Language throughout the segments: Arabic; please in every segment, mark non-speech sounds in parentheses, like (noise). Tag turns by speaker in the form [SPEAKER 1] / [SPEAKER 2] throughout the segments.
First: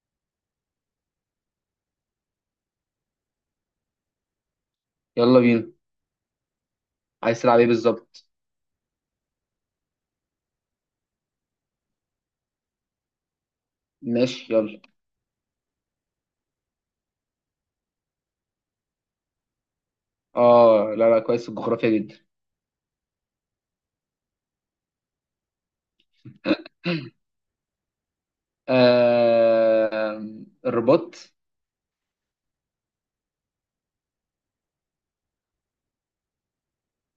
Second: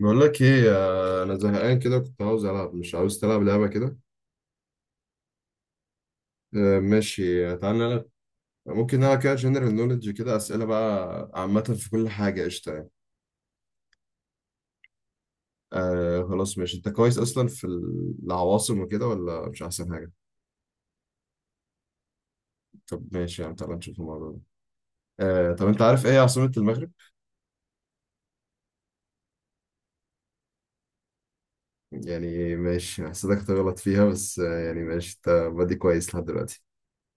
[SPEAKER 1] بقول لك ايه، انا زهقان كده، كنت عاوز العب. مش عاوز تلعب لعبه كده؟
[SPEAKER 2] يلا بينا. عايز
[SPEAKER 1] ماشي.
[SPEAKER 2] تلعب ايه
[SPEAKER 1] تعالى نلعب.
[SPEAKER 2] بالظبط؟
[SPEAKER 1] ممكن نلعب كده جنرال نوليدج، كده اسئله بقى عامه في كل حاجه قشطه يعني.
[SPEAKER 2] ماشي يلا.
[SPEAKER 1] آه خلاص ماشي، انت كويس اصلا في العواصم وكده ولا؟ مش احسن حاجه؟
[SPEAKER 2] اه، لا لا، كويس في الجغرافيا جدا.
[SPEAKER 1] طب ماشي يعني، تعالى نشوف الموضوع ده. آه طب انت عارف ايه عاصمه المغرب؟
[SPEAKER 2] آه... الرباط.
[SPEAKER 1] يعني ماشي، حسيتك هتغلط فيها بس يعني ماشي، انت بادي كويس لحد دلوقتي.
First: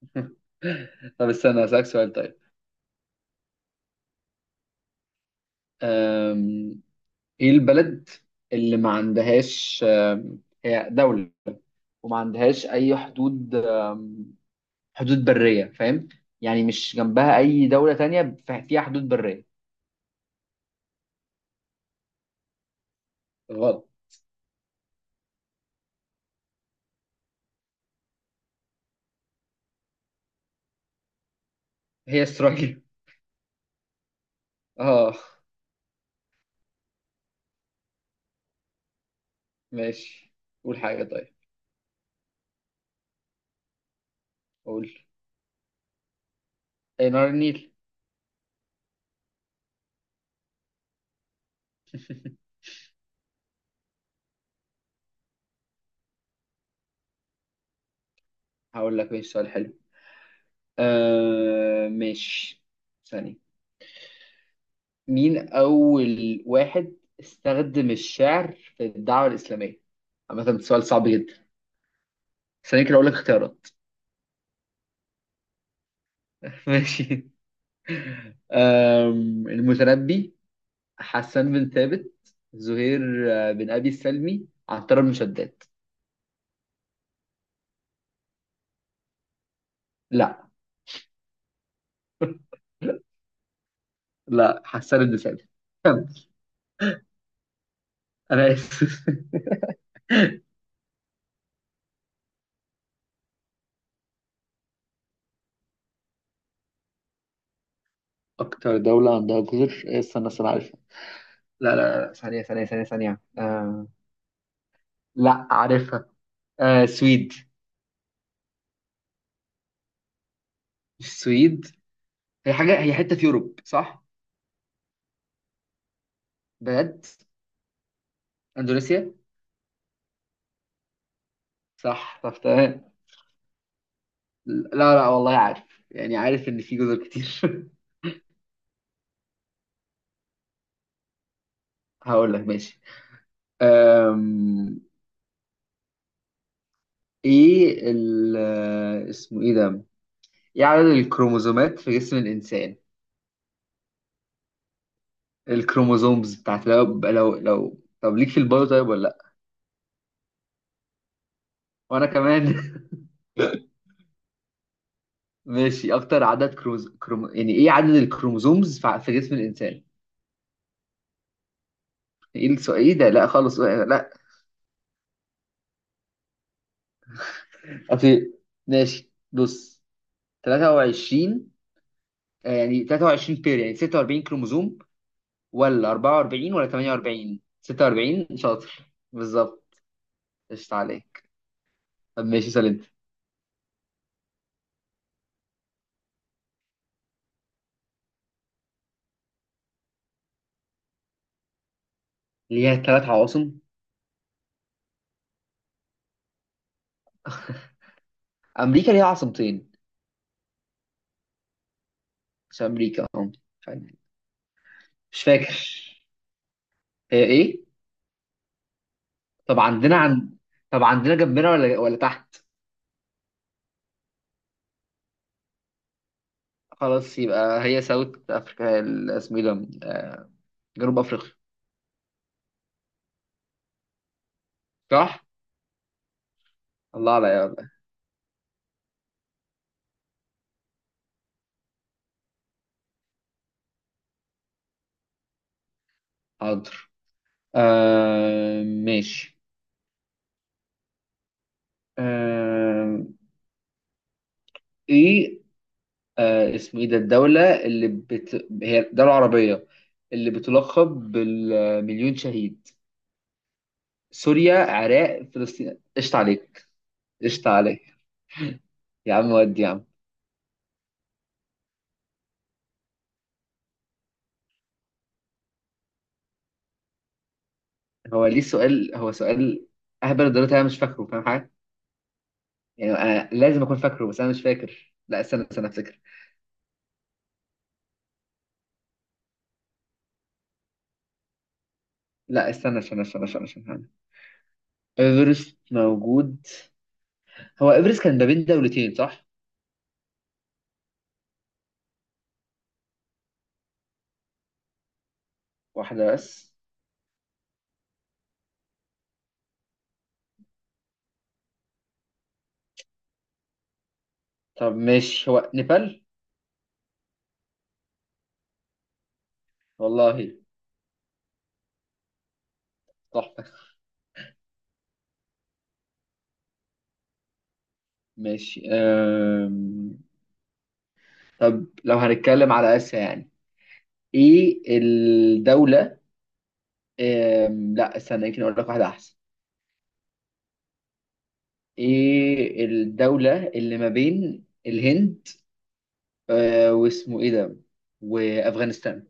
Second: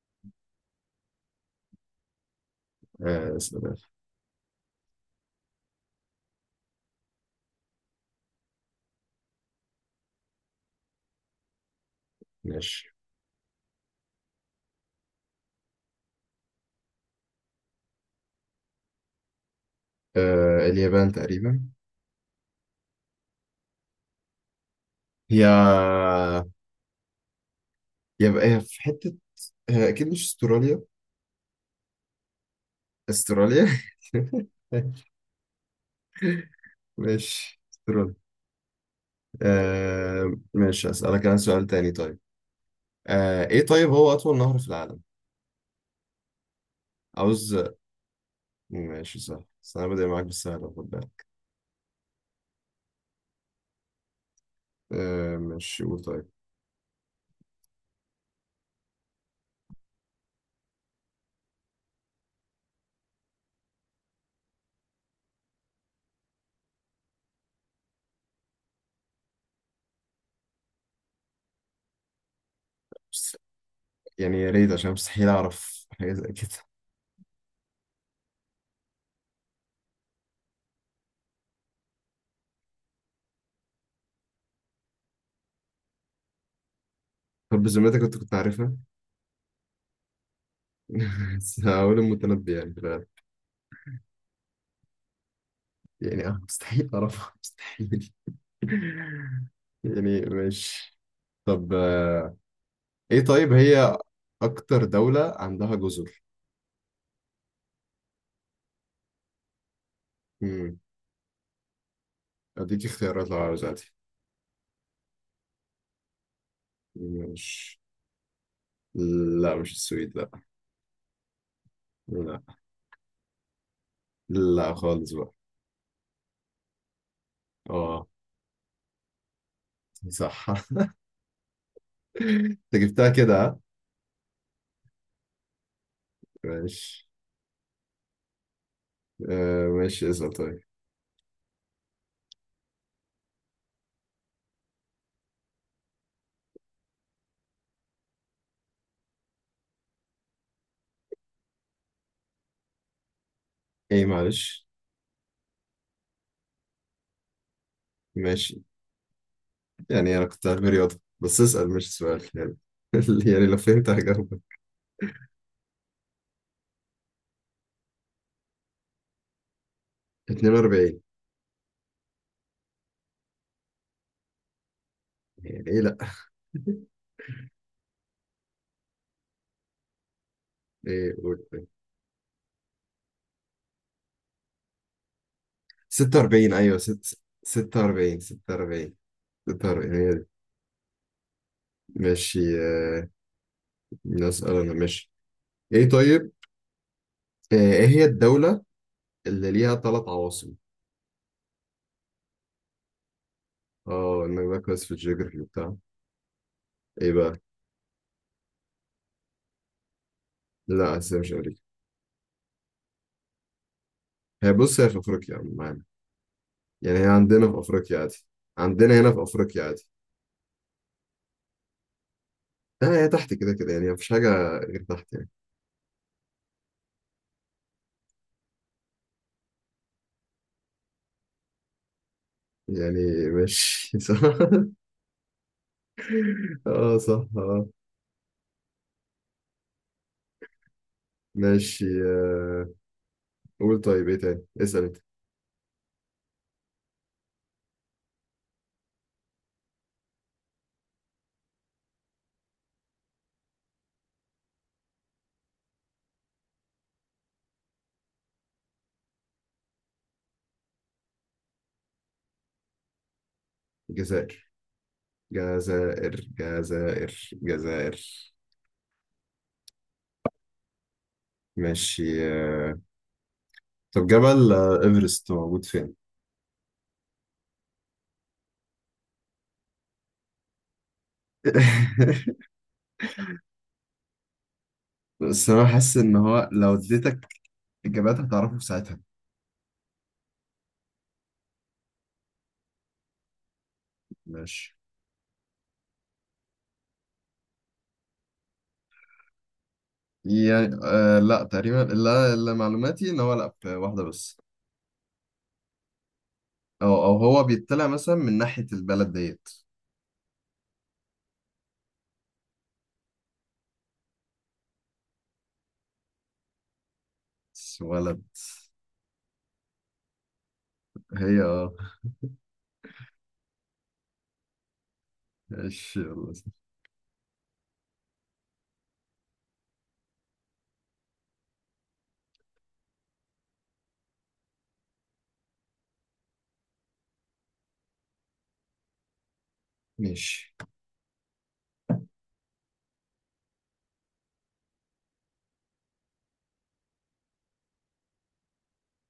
[SPEAKER 2] (laughs) طب استنى، هسألك سؤال طيب.
[SPEAKER 1] آه اسأل.
[SPEAKER 2] آم... ايه البلد اللي ما عندهاش، هي دولة، وما عندهاش
[SPEAKER 1] ماشي.
[SPEAKER 2] اي حدود، حدود برية، فاهم؟ يعني مش جنبها اي دولة تانية فيها حدود برية.
[SPEAKER 1] آه اليابان تقريبا.
[SPEAKER 2] غلط،
[SPEAKER 1] هي يبقى هي في حتة، هي أكيد مش استراليا.
[SPEAKER 2] هي اسرائيل.
[SPEAKER 1] استراليا.
[SPEAKER 2] اه
[SPEAKER 1] (laughs) ماشي استراليا. آه
[SPEAKER 2] ماشي، قول
[SPEAKER 1] ماشي،
[SPEAKER 2] حاجة
[SPEAKER 1] أسألك
[SPEAKER 2] طيب.
[SPEAKER 1] أنا سؤال تاني طيب. آه إيه طيب، هو أطول نهر في
[SPEAKER 2] قول.
[SPEAKER 1] العالم؟
[SPEAKER 2] ايه، نهر
[SPEAKER 1] عاوز.
[SPEAKER 2] النيل.
[SPEAKER 1] ماشي سهل، بس أنا بادئ معاك بالسهل، خد بالك.
[SPEAKER 2] (laughs)
[SPEAKER 1] آه ماشي، قول طيب.
[SPEAKER 2] هقول لك ماشي، سؤال حلو. آه ماشي، ثانية. مين أول واحد استخدم الشعر في الدعوة الإسلامية؟ عامة ده سؤال صعب جدا. ثانية كده أقول لك
[SPEAKER 1] بس
[SPEAKER 2] اختيارات.
[SPEAKER 1] يعني يا ريت، عشان مستحيل أعرف حاجة زي
[SPEAKER 2] (laughs)
[SPEAKER 1] كده.
[SPEAKER 2] ماشي. المتنبي، حسان بن ثابت، زهير، بن أبي السلمي، عنتر بن شداد.
[SPEAKER 1] طب بذمتك أنت كنت عارفها؟
[SPEAKER 2] لا،
[SPEAKER 1] (laughs) بس هقول المتنبي يعني في الغالب.
[SPEAKER 2] لا، حسان بن ثابت.
[SPEAKER 1] يعني
[SPEAKER 2] (laughs)
[SPEAKER 1] مستحيل أعرفها، مستحيل.
[SPEAKER 2] أنا آسف.
[SPEAKER 1] (laughs) يعني ماشي. طب ايه طيب، هي اكتر دولة عندها جزر؟
[SPEAKER 2] أكتر دولة عندها جزر، استنى استنى،
[SPEAKER 1] امم
[SPEAKER 2] عارفها. لا لا لا، ثانية ثانية ثانية
[SPEAKER 1] اديك
[SPEAKER 2] ثانية،
[SPEAKER 1] اختيارات لو عاوز عادي؟
[SPEAKER 2] لا، عارفها. آه سويد.
[SPEAKER 1] مش. لا مش السويد، لا.
[SPEAKER 2] السويد.
[SPEAKER 1] لا
[SPEAKER 2] هي حاجة، هي حتة في يوروب صح؟
[SPEAKER 1] لا خالص بقى.
[SPEAKER 2] بجد؟
[SPEAKER 1] اه
[SPEAKER 2] اندونيسيا؟
[SPEAKER 1] صح. (laughs)
[SPEAKER 2] صح، طب
[SPEAKER 1] انت
[SPEAKER 2] تمام.
[SPEAKER 1] جبتها كده ها؟
[SPEAKER 2] لا لا، والله عارف، يعني عارف ان في جزر
[SPEAKER 1] ماشي.
[SPEAKER 2] كتير.
[SPEAKER 1] آه ماشي اسأل طيب.
[SPEAKER 2] (laughs) هقول لك ماشي. أم... ايه ال اسمه ايه ده؟ ايه عدد الكروموزومات في جسم الانسان؟
[SPEAKER 1] ايه معلش.
[SPEAKER 2] الكروموزومز بتاعت، لو طب ليك في
[SPEAKER 1] ماشي
[SPEAKER 2] البايو طيب ولا لا؟
[SPEAKER 1] يعني، انا كنت عارف رياضة بس، اسأل مش
[SPEAKER 2] وانا
[SPEAKER 1] سؤال
[SPEAKER 2] كمان.
[SPEAKER 1] يعني.
[SPEAKER 2] (laughs)
[SPEAKER 1] (laughs) يعني لو فهمت هجاوبك.
[SPEAKER 2] ماشي، اكتر عدد يعني ايه عدد الكروموزومز في جسم الانسان؟
[SPEAKER 1] 42.
[SPEAKER 2] ايه السؤال، ايه ده؟ لا خالص لا.
[SPEAKER 1] يعني ايه لا. (laughs)
[SPEAKER 2] اصل ماشي بص،
[SPEAKER 1] ايه قول
[SPEAKER 2] 23.
[SPEAKER 1] طيب.
[SPEAKER 2] يعني 23 بير، يعني 46 كروموزوم، ولا
[SPEAKER 1] 46
[SPEAKER 2] 44 ولا
[SPEAKER 1] ايوه،
[SPEAKER 2] 48؟
[SPEAKER 1] 46.
[SPEAKER 2] 46، شاطر
[SPEAKER 1] 46
[SPEAKER 2] بالظبط.
[SPEAKER 1] 46
[SPEAKER 2] قشطة عليك. طب
[SPEAKER 1] ماشي
[SPEAKER 2] ماشي، سلمت.
[SPEAKER 1] نسأل. أنا ماشي. إيه طيب؟ إيه هي الدولة اللي ليها ثلاث عواصم؟
[SPEAKER 2] ليها ثلاث عواصم؟
[SPEAKER 1] آه إنك بقى كويس في الجيوغرافي وبتاع. إيه بقى؟
[SPEAKER 2] (laughs) امريكا ليها عاصمتين.
[SPEAKER 1] لا آسيا، مش أمريكا.
[SPEAKER 2] مش امريكا،
[SPEAKER 1] هي بص، هي في
[SPEAKER 2] مش
[SPEAKER 1] أفريقيا
[SPEAKER 2] فاكر.
[SPEAKER 1] معانا. يعني هي
[SPEAKER 2] هي
[SPEAKER 1] عندنا في
[SPEAKER 2] ايه؟
[SPEAKER 1] أفريقيا عادي. عندنا هنا في
[SPEAKER 2] طب
[SPEAKER 1] أفريقيا عادي.
[SPEAKER 2] عندنا عن، طب عندنا جنبنا ولا تحت؟
[SPEAKER 1] لا هي تحت كده كده، يعني مفيش حاجة غير تحت يعني.
[SPEAKER 2] خلاص يبقى هي ساوث افريقيا، اسمه ايه ده، جنوب افريقيا.
[SPEAKER 1] يعني ماشي. (laughs) صح.
[SPEAKER 2] صح.
[SPEAKER 1] آه
[SPEAKER 2] الله
[SPEAKER 1] صح
[SPEAKER 2] عليا
[SPEAKER 1] آه.
[SPEAKER 2] والله.
[SPEAKER 1] ماشي قول طيب، إيه تاني؟ اسأل أنت.
[SPEAKER 2] حاضر. آه ماشي، آه ايه، آه اسمه ايه ده، الدولة اللي بت... هي دولة عربية اللي بتلقب بالمليون شهيد.
[SPEAKER 1] الجزائر.
[SPEAKER 2] سوريا، عراق، فلسطين. قشطة
[SPEAKER 1] جزائر
[SPEAKER 2] عليك،
[SPEAKER 1] جزائر
[SPEAKER 2] قشطة عليك.
[SPEAKER 1] جزائر.
[SPEAKER 2] يا عم ودي، يا عم.
[SPEAKER 1] ماشي. آه، طب جبل إيفرست موجود فين؟
[SPEAKER 2] هو ليه سؤال؟ هو سؤال اهبل الدرجة انا مش فاكره، فاهم حاجة؟
[SPEAKER 1] (laughs)
[SPEAKER 2] يعني أنا لازم اكون فاكره، بس انا مش فاكر. لا استنى
[SPEAKER 1] بس انا
[SPEAKER 2] استنى
[SPEAKER 1] حاسس
[SPEAKER 2] افتكر.
[SPEAKER 1] ان هو لو اديتك اجابات هتعرفه في ساعتها.
[SPEAKER 2] لا استنى استنى استنى استنى استنى استنى.
[SPEAKER 1] ماشي.
[SPEAKER 2] ايفرست موجود. هو ايفرست كان ما بين دولتين صح؟
[SPEAKER 1] يعني آه لا، تقريبا لا. اللي معلوماتي ان هو لا، في واحده بس.
[SPEAKER 2] واحدة بس؟
[SPEAKER 1] او او هو بيطلع مثلا من ناحيه البلد ديت
[SPEAKER 2] طب ماشي، هو نيبال.
[SPEAKER 1] بس ولد.
[SPEAKER 2] والله،
[SPEAKER 1] هي اه.
[SPEAKER 2] تحفة.
[SPEAKER 1] ماشي يلا.
[SPEAKER 2] ماشي. طب لو هنتكلم على آسيا، يعني ايه الدولة، لا استنى، يمكن اقول لك واحدة احسن.
[SPEAKER 1] ماشي.
[SPEAKER 2] ايه الدولة اللي ما بين الهند، واسمه ايه ده، وافغانستان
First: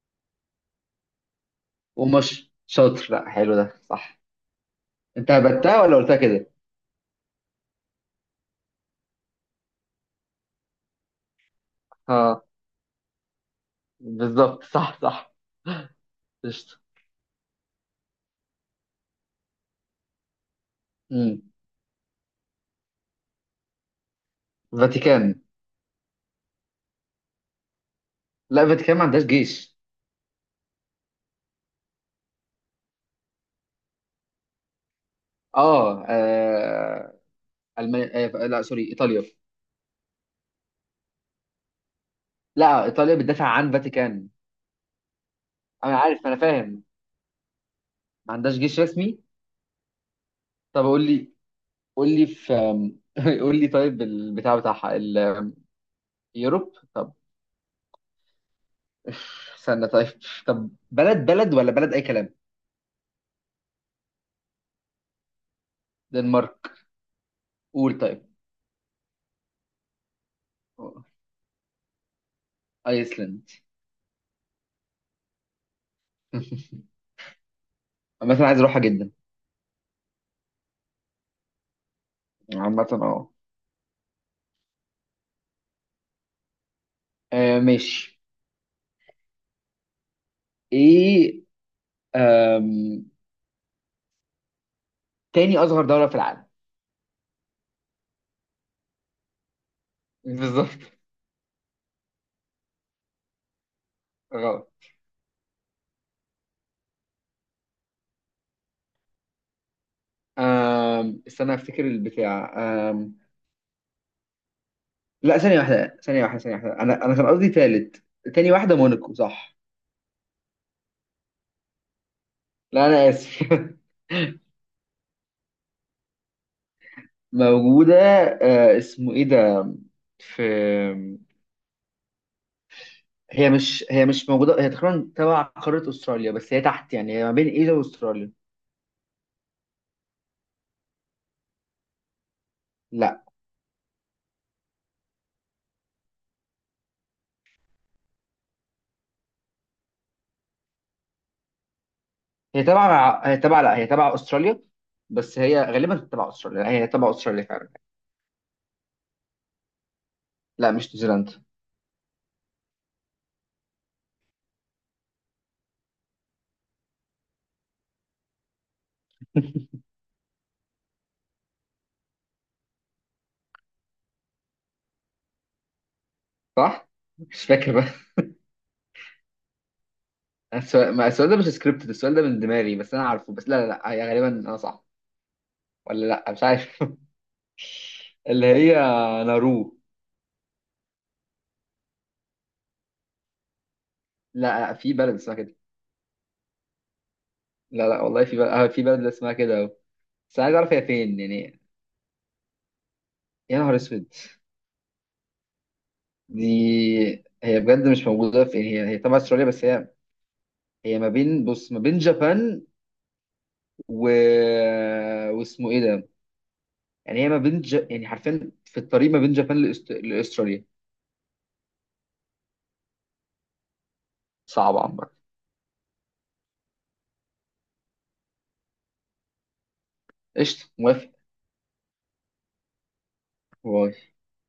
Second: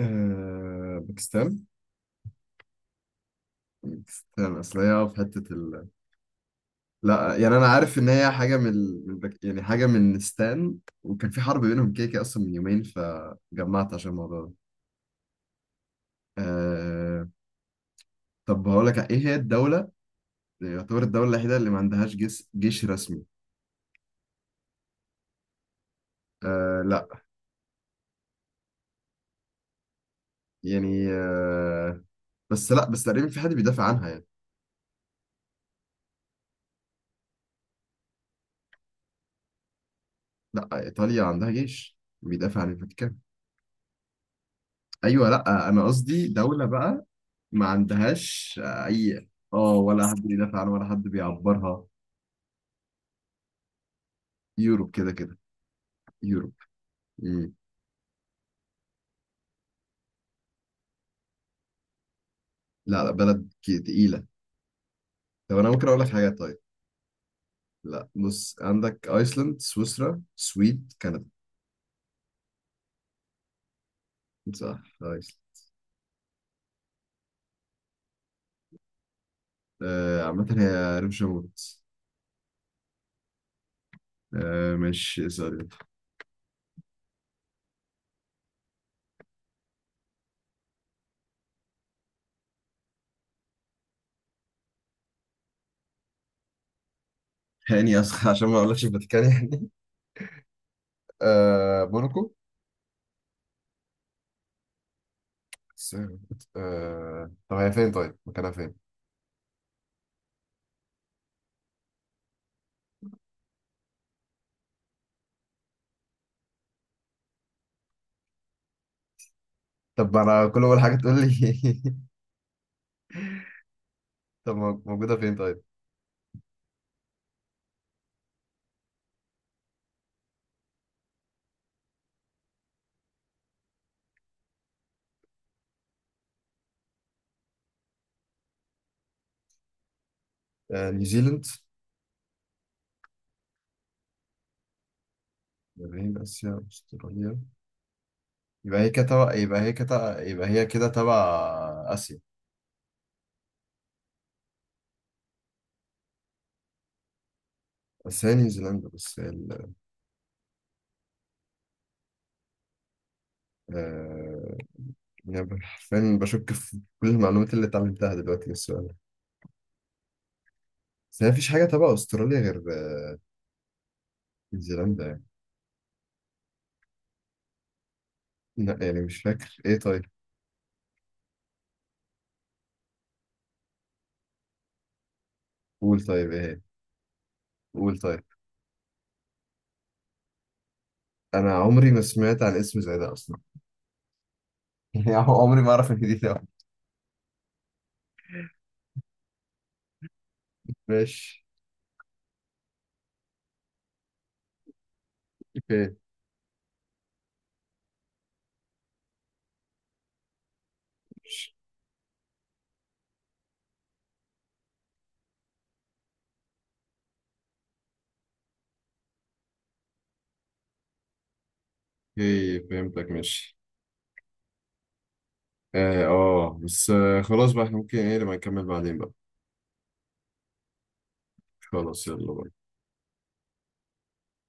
[SPEAKER 1] آه باكستان.
[SPEAKER 2] ومصر؟ شاطر، لا حلو ده، صح.
[SPEAKER 1] باكستان اصل هي في
[SPEAKER 2] انت
[SPEAKER 1] حته.
[SPEAKER 2] هبتها ولا قلتها كده؟
[SPEAKER 1] لا يعني انا عارف ان هي حاجه من يعني حاجه من ستان، وكان في حرب بينهم كده كده اصلا
[SPEAKER 2] اه
[SPEAKER 1] من يومين، فجمعت عشان الموضوع ده.
[SPEAKER 2] بالظبط، صح صح. قشطة.
[SPEAKER 1] آه... طب هقول لك، ايه هي الدوله يعتبر الدوله
[SPEAKER 2] مم.
[SPEAKER 1] الوحيده اللي ما عندهاش جيش رسمي؟
[SPEAKER 2] فاتيكان.
[SPEAKER 1] لا.
[SPEAKER 2] لا، فاتيكان ما عندهاش جيش.
[SPEAKER 1] يعني بس لا، بس تقريبا في حد بيدافع عنها يعني.
[SPEAKER 2] اه, آه... المانيا، لا سوري، ايطاليا.
[SPEAKER 1] لا ايطاليا عندها جيش بيدافع عن
[SPEAKER 2] لا، ايطاليا
[SPEAKER 1] الفاتيكان.
[SPEAKER 2] بتدافع عن فاتيكان.
[SPEAKER 1] ايوه لا، انا
[SPEAKER 2] انا عارف،
[SPEAKER 1] قصدي
[SPEAKER 2] انا
[SPEAKER 1] دوله
[SPEAKER 2] فاهم.
[SPEAKER 1] بقى ما
[SPEAKER 2] ما عندهاش
[SPEAKER 1] عندهاش
[SPEAKER 2] جيش رسمي.
[SPEAKER 1] اي. اه، ولا حد بيدافع عنها ولا
[SPEAKER 2] طب
[SPEAKER 1] حد
[SPEAKER 2] قول لي،
[SPEAKER 1] بيعبرها.
[SPEAKER 2] قول لي في، (laughs) قول لي طيب البتاع
[SPEAKER 1] يوروب
[SPEAKER 2] بتاعها
[SPEAKER 1] كده كده.
[SPEAKER 2] يوروب. طب
[SPEAKER 1] يوروب.
[SPEAKER 2] استنى طيب، طب بلد بلد ولا بلد اي كلام؟
[SPEAKER 1] لا لا، بلد تقيلة. طب أنا ممكن أقول لك حاجات طيب؟
[SPEAKER 2] دنمارك. قول
[SPEAKER 1] لا
[SPEAKER 2] طيب.
[SPEAKER 1] بص، عندك أيسلند، سويسرا، سويد، كندا.
[SPEAKER 2] ايسلند.
[SPEAKER 1] صح أيسلند.
[SPEAKER 2] (laughs) مثلا عايز اروحها جدا.
[SPEAKER 1] عامة هي ريف شموت.
[SPEAKER 2] عامة اه،
[SPEAKER 1] مش سوري.
[SPEAKER 2] ماشي. ايه، آم، تاني اصغر دولة في العالم.
[SPEAKER 1] هاني أسخ عشان ما أقولكش الفاتيكان يعني.
[SPEAKER 2] (laughs) بالظبط.
[SPEAKER 1] (laughs) موناكو.
[SPEAKER 2] غلط.
[SPEAKER 1] س- طب هي فين طيب، مكانها فين؟
[SPEAKER 2] استنى افتكر البتاع. لا، ثانية واحدة ثانية واحدة ثانية واحدة، أنا كان قصدي تالت. تاني واحدة، موناكو صح؟
[SPEAKER 1] طب أنا كل أول حاجة تقول لي.
[SPEAKER 2] لا أنا آسف. (laughs)
[SPEAKER 1] (laughs) طب موجودة فين طيب؟
[SPEAKER 2] موجودة، آه اسمه إيه ده، في. هي مش موجودة، هي تقريبا تبع قارة أستراليا بس هي تحت، يعني هي ما بين إيه ده وأستراليا.
[SPEAKER 1] نيوزيلند.
[SPEAKER 2] لا،
[SPEAKER 1] يابان، آسيا، أستراليا. يبقى هي كده يبقى هي كده تبع آسيا.
[SPEAKER 2] هي تبع لا، هي تبع أستراليا. بس هي غالبا تبع أستراليا، لا، هي تبع أستراليا فعلا.
[SPEAKER 1] بس هي نيوزيلندا بس ال...
[SPEAKER 2] لا مش نيوزيلندا.
[SPEAKER 1] آه... يعني حرفيا بشك في كل المعلومات اللي اتعلمتها دلوقتي من السؤال ده.
[SPEAKER 2] (laughs)
[SPEAKER 1] بس هي مفيش حاجة تبع أستراليا غير نيوزيلندا يعني.
[SPEAKER 2] صح؟ مش فاكر بقى.
[SPEAKER 1] لا يعني مش فاكر. إيه طيب؟
[SPEAKER 2] (laughs) السؤال، ما السؤال ده مش سكريبتد، السؤال ده من دماغي، بس أنا عارفه. بس لا لا لا، هي غالبا أنا صح.
[SPEAKER 1] قول
[SPEAKER 2] ولا
[SPEAKER 1] طيب،
[SPEAKER 2] لا،
[SPEAKER 1] إيه
[SPEAKER 2] مش
[SPEAKER 1] هي؟
[SPEAKER 2] عارف. (laughs)
[SPEAKER 1] قول طيب.
[SPEAKER 2] اللي هي، نارو.
[SPEAKER 1] أنا عمري ما سمعت عن اسم زي ده أصلا. (laughs)
[SPEAKER 2] لا، في
[SPEAKER 1] يعني
[SPEAKER 2] بلد اسمها كده.
[SPEAKER 1] عمري ما أعرف إن دي ده.
[SPEAKER 2] لا لا والله، في بلد، في بلد اسمها كده أهو. بس عايز اعرف هي فين
[SPEAKER 1] ماشي.
[SPEAKER 2] يعني. يا نهار اسود.
[SPEAKER 1] أوكي.
[SPEAKER 2] دي، هي بجد مش موجوده في يعني، هي تبع استراليا، بس هي ما بين،
[SPEAKER 1] ماشي.
[SPEAKER 2] بص، ما بين جابان و، واسمه ايه ده، يعني هي ما بين ج... يعني حرفيا في الطريق ما بين جابان لاستراليا.
[SPEAKER 1] أوكي فهمتك، ماشي.
[SPEAKER 2] صعب عمرك.
[SPEAKER 1] بس آه خلاص بقى، إحنا ممكن إيه لما نكمل بعدين بقى.
[SPEAKER 2] قشطه، موافق.
[SPEAKER 1] خلاص يلا بقى.
[SPEAKER 2] باي.